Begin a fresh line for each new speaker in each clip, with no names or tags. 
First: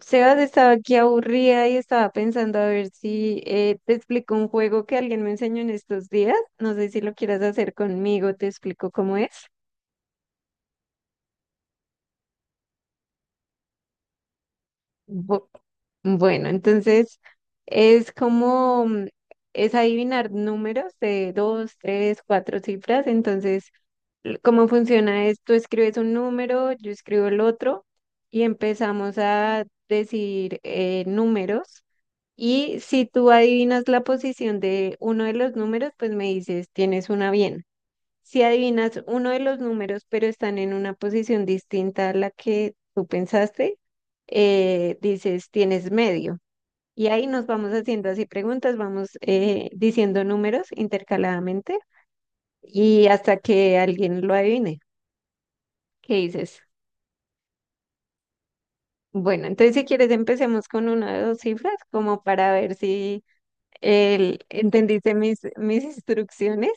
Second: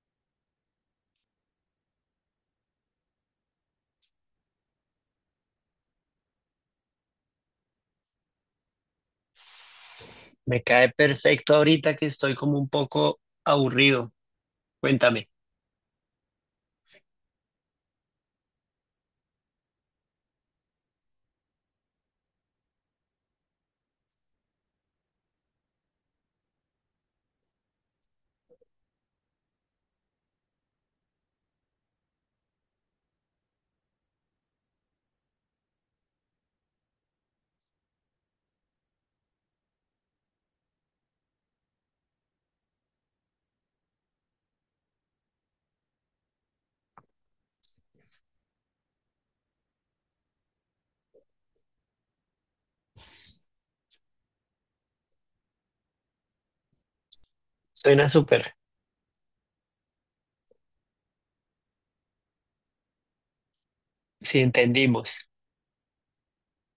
Sebas estaba aquí aburrida y estaba pensando a ver si te explico un juego que alguien me enseñó en estos días. No sé si lo quieras hacer conmigo, te explico cómo es.
Me cae perfecto ahorita que estoy como un poco aburrido. Cuéntame.
Bu- bueno, entonces es como, es adivinar números de dos, tres, cuatro cifras. Entonces, ¿cómo funciona esto? Escribes un número, yo escribo el otro y empezamos a decir números. Y si tú adivinas la posición de uno de los números, pues me dices, tienes una bien. Si adivinas uno de los números, pero están en una posición distinta a la que tú pensaste, dices, tienes medio. Y ahí nos vamos haciendo así preguntas, vamos diciendo números intercaladamente y hasta que alguien lo adivine. ¿Qué dices?
Suena súper.
Bueno, entonces si quieres empecemos con una de dos cifras como para ver si
Si
entendiste
entendimos.
mis instrucciones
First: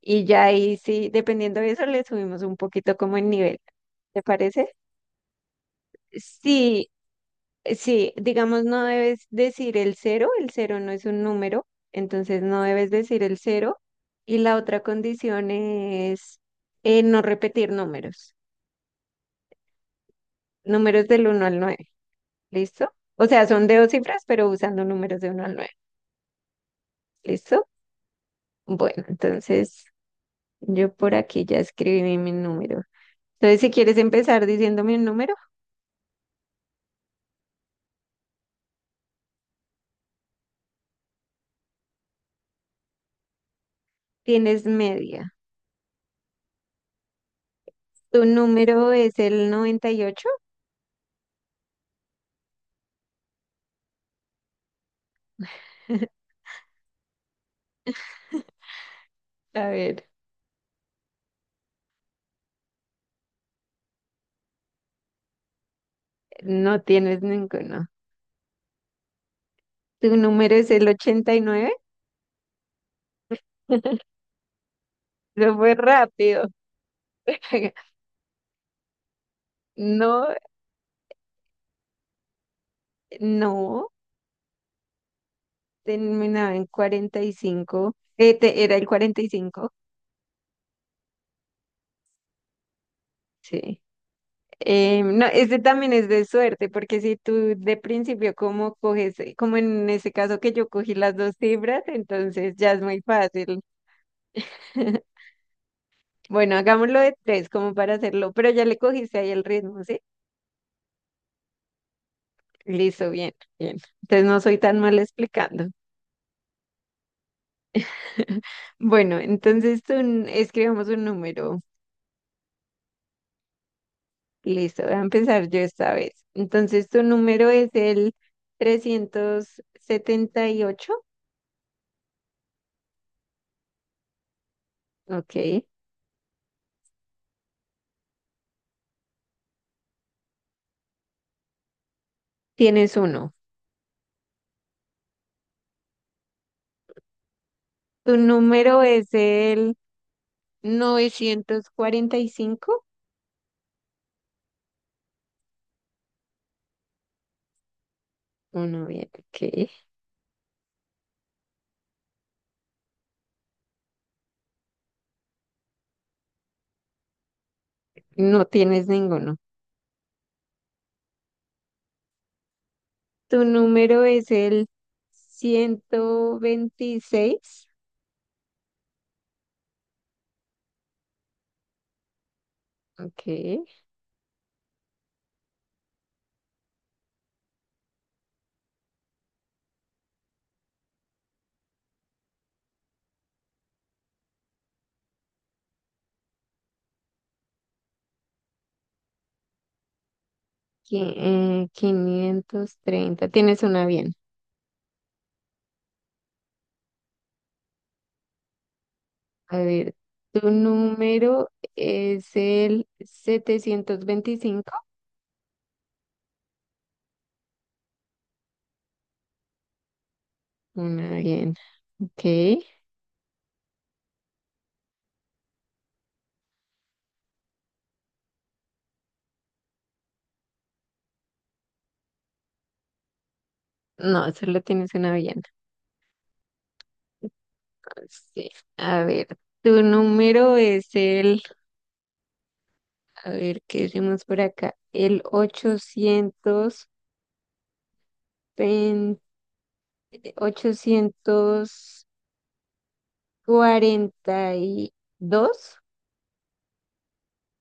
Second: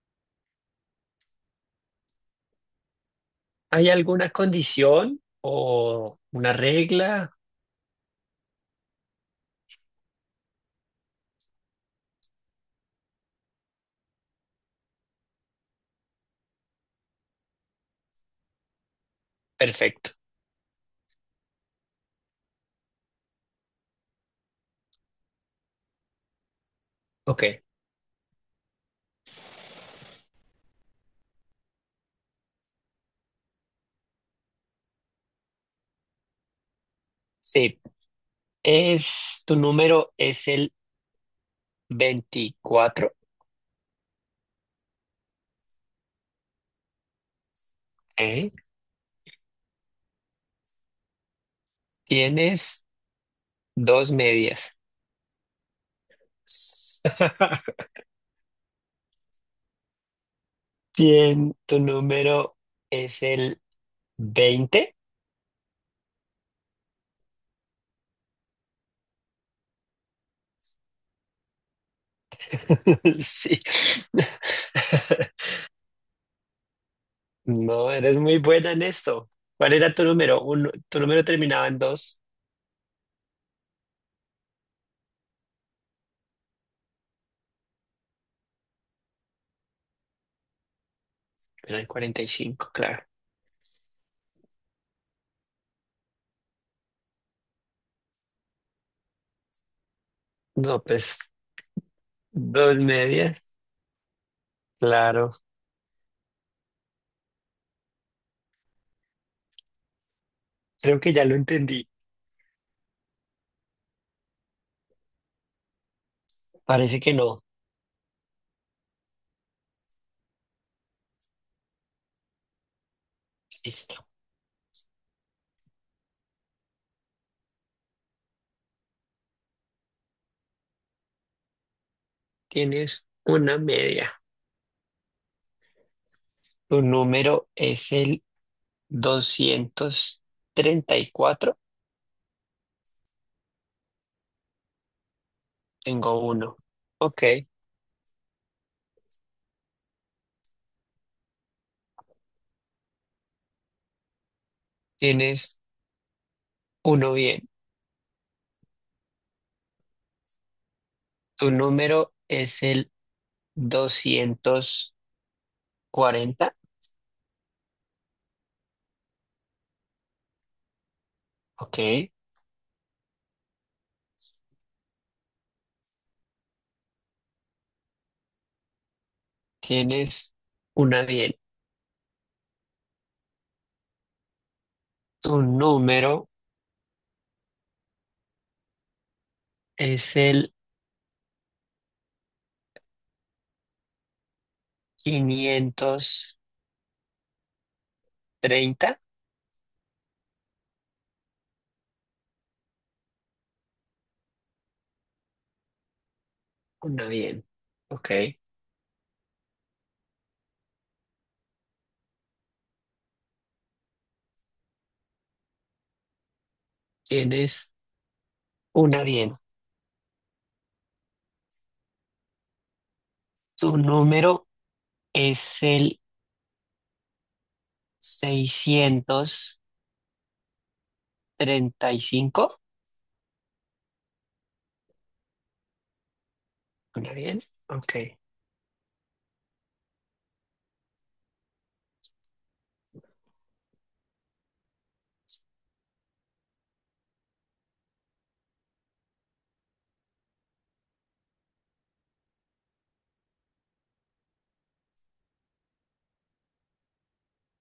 y ya ahí sí, dependiendo de eso, le subimos un poquito como el nivel.
¿Hay
¿Te
alguna
parece?
condición o una
Sí,
regla?
sí, digamos, no debes decir el cero no es un número, entonces no debes decir el cero. Y la otra condición es no repetir números,
Perfecto.
números del uno al nueve. ¿Listo? O sea, son de dos cifras, pero usando números de uno al nueve.
Ok.
¿Listo? Bueno, entonces yo por aquí ya escribí mi número. Entonces, si quieres empezar diciéndome un número,
Sí. Tu número es el 24.
tienes media. Tu
¿Eh?
número es el 98.
Tienes dos medias.
A ver,
Tu número es el 20.
no tienes ninguno. Tu número es el 89.
Sí.
Lo fue rápido.
No, eres muy buena en esto. ¿Cuál era tu
No,
número? Uno, tu número terminaba en dos.
no, terminaba en 45. ¿Era el 45?
Era el 45, claro.
Sí. No, este también es de suerte, porque si tú de principio como coges, como en ese caso que yo
No,
cogí las
pues
dos cifras, entonces ya
dos
es muy
medias,
fácil.
claro.
Bueno, hagámoslo de tres como para hacerlo, pero ya le cogiste ahí el ritmo, ¿sí?
Creo que ya lo entendí.
Listo, bien, bien. Entonces no soy tan mal explicando.
Parece que no.
Bueno, entonces tú escribamos un número.
Listo.
Listo, voy a empezar yo esta vez. Entonces tu número es el 378.
Tienes una media.
Ok,
Tu número es el 234.
tienes uno.
Tengo uno. Ok.
Tu número es el 945.
Tienes uno bien.
Uno, bien, ok.
Tu número es el 240.
No tienes ninguno.
Ok.
Tu número es el 126.
Tienes una bien.
Ok.
Tu número es el 530.
530. Tienes una bien.
Una bien. Ok.
A ver, tu número es el 725.
Tienes una bien.
Una bien. Ok.
Tu número es el 635.
No, solo tienes una bien.
Una bien. Ok.
Ah, sí. A ver, tu número es el... A ver, ¿qué decimos por acá? El ochocientos pen- 842.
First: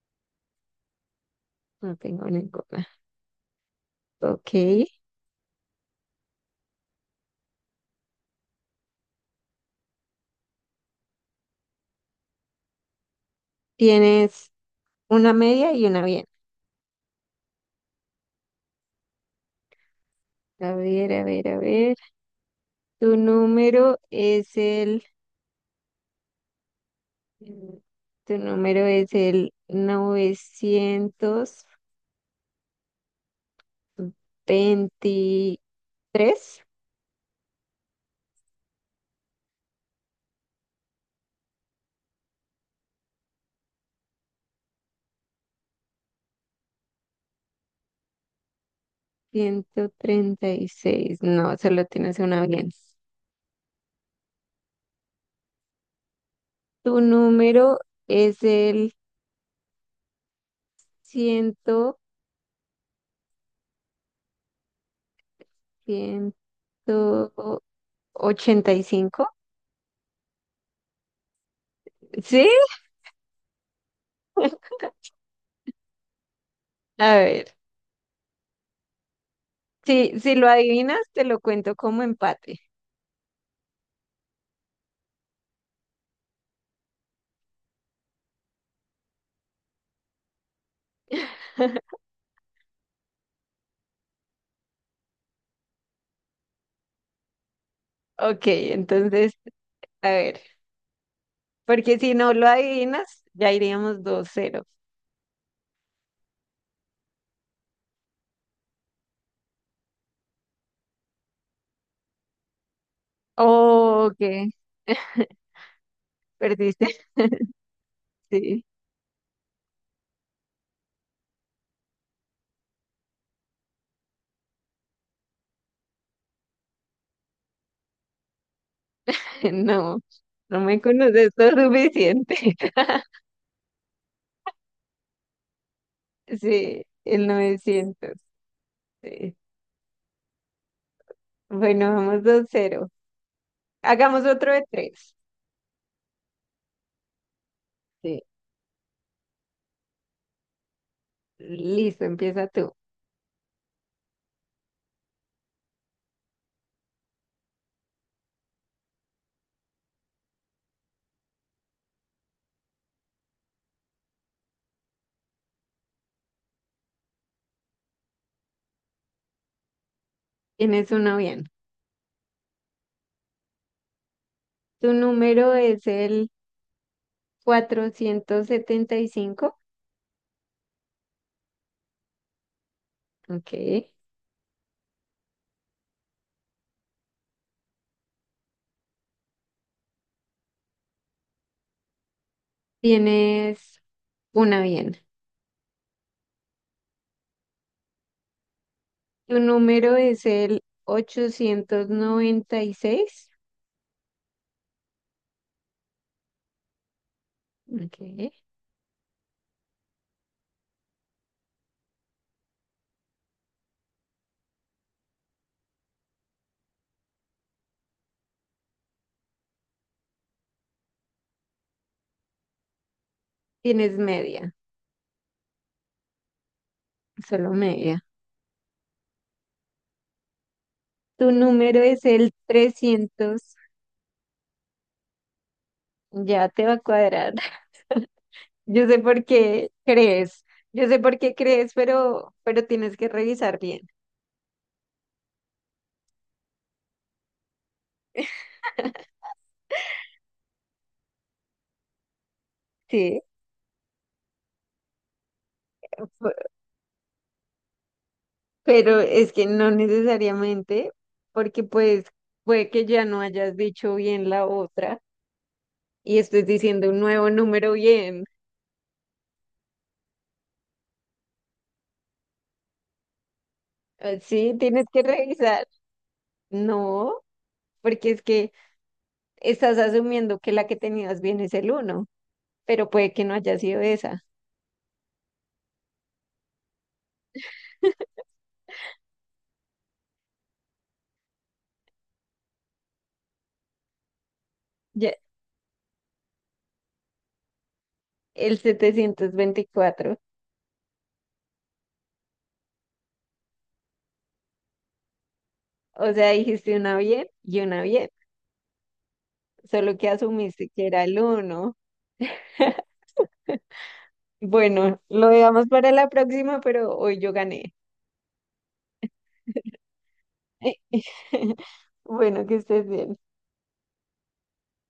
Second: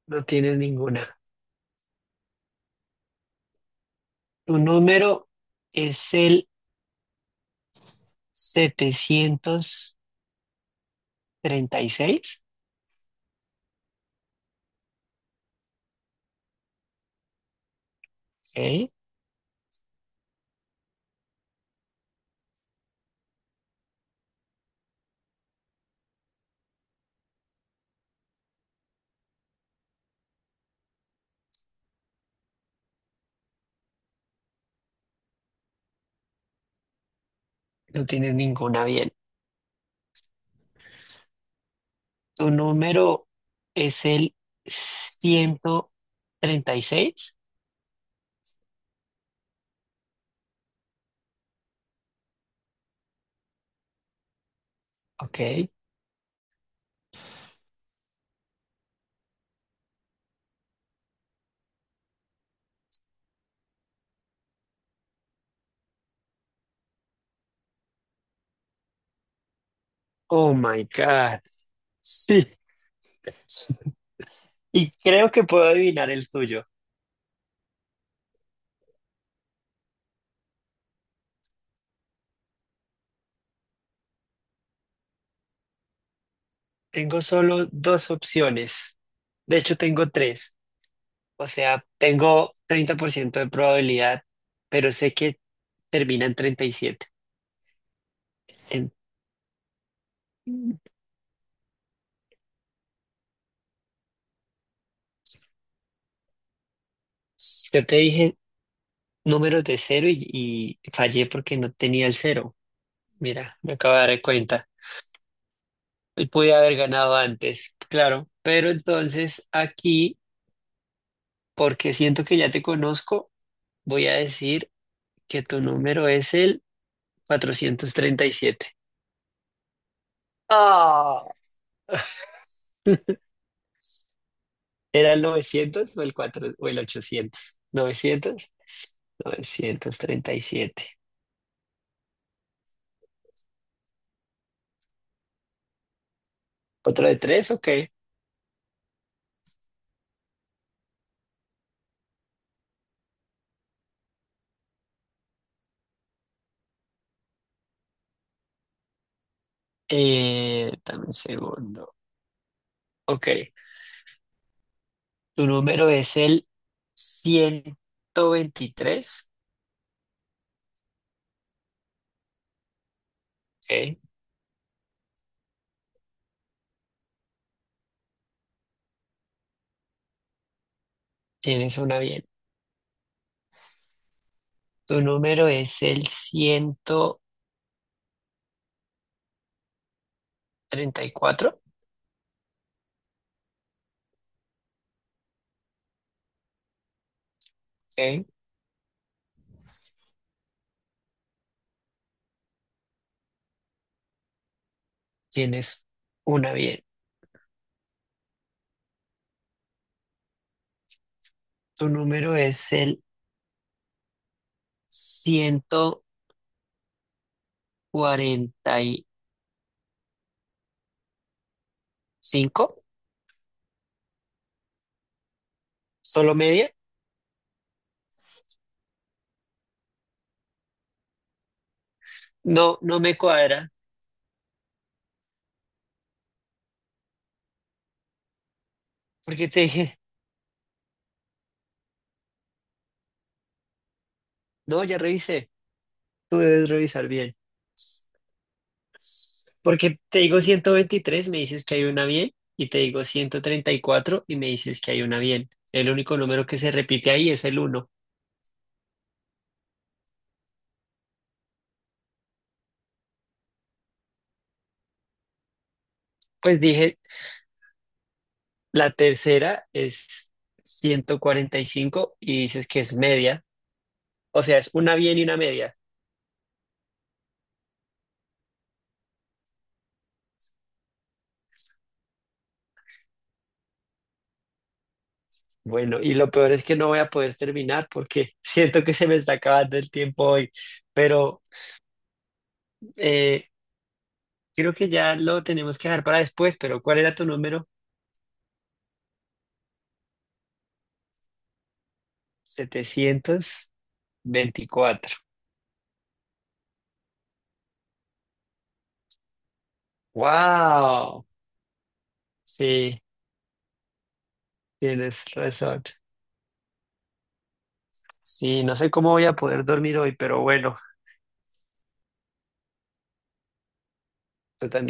No tienes ninguna.
No tengo ninguna. Ok.
Tu número es el 736.
Tienes una media y una bien.
Ok.
A ver, a ver, a ver. Tu número es el... Tu número es el 923.
No tienes ninguna bien. Tu número es el 136.
136. No, solo tienes una bien.
Ok.
Tu número es el ciento, ciento ochenta y cinco.
Oh my God.
¿Sí?
Sí. Y creo que puedo adivinar el tuyo.
A ver. Si, si lo adivinas, te lo cuento como empate.
Tengo solo dos opciones. De hecho, tengo tres. O sea, tengo 30% de probabilidad, pero sé que termina en 37.
Ok,
En-
entonces, a ver. Porque si no lo adivinas, ya iríamos 2-0.
Yo te dije números de cero y fallé porque no tenía el cero. Mira, me acabo de
Oh,
dar
ok.
cuenta. Y pude haber
Perdiste.
ganado antes, claro.
Sí.
Pero entonces aquí, porque siento que ya te conozco, voy a decir que tu número es el 437.
No, no me
Ah,
conoces lo suficiente.
¿Era el 900 o el 4 o el
Sí, el
800?
900.
¿Novecientos?
Sí.
937.
Bueno, vamos 2-0. Hagamos otro de tres.
¿Otro de tres? Ok.
Sí. Listo, empieza tú.
Dame un segundo. Ok. Tu número es el 123.
Tienes uno bien.
Ok.
Tu número es el 475.
Tienes una bien.
Ok.
Tu número es el 134.
Tienes una bien.
Ok.
Tu número es el 896.
Tienes una bien.
Ok.
Tu número es el 145.
Tienes media,
Solo media.
solo media. Tu número es el
No, no me
trescientos.
cuadra,
Ya te va a cuadrar. Yo sé por
porque te
qué
dije,
crees. Yo sé por qué crees, pero tienes que revisar bien.
no, ya revisé, tú debes revisar bien. Porque te digo 123 me dices que hay una bien, y te digo
Sí.
134 y me dices que hay una bien. El único número que se repite ahí es el uno.
Pero es que no necesariamente, porque pues puede que ya no hayas dicho bien la otra y estés
Pues
diciendo
dije,
un nuevo número bien.
la tercera es 145 y dices que es media, o
Sí,
sea, es
tienes
una
que
bien y una
revisar.
media.
No, porque es que estás asumiendo que la que tenías bien es el uno, pero puede que no haya sido esa.
Bueno, y lo peor es que no voy a poder terminar porque siento que se me está acabando el tiempo hoy, pero eh, creo que
Ya,
ya lo tenemos que dejar para después, pero ¿cuál era tu número?
el 724.
724.
O sea, dijiste una bien y una bien, solo que asumiste que era el
¡Wow!
uno.
Sí,
Bueno,
tienes
lo dejamos
razón.
para la próxima, pero hoy yo gané.
Sí, no sé cómo voy a poder dormir hoy, pero bueno,
Bueno, que estés bien.
tú también.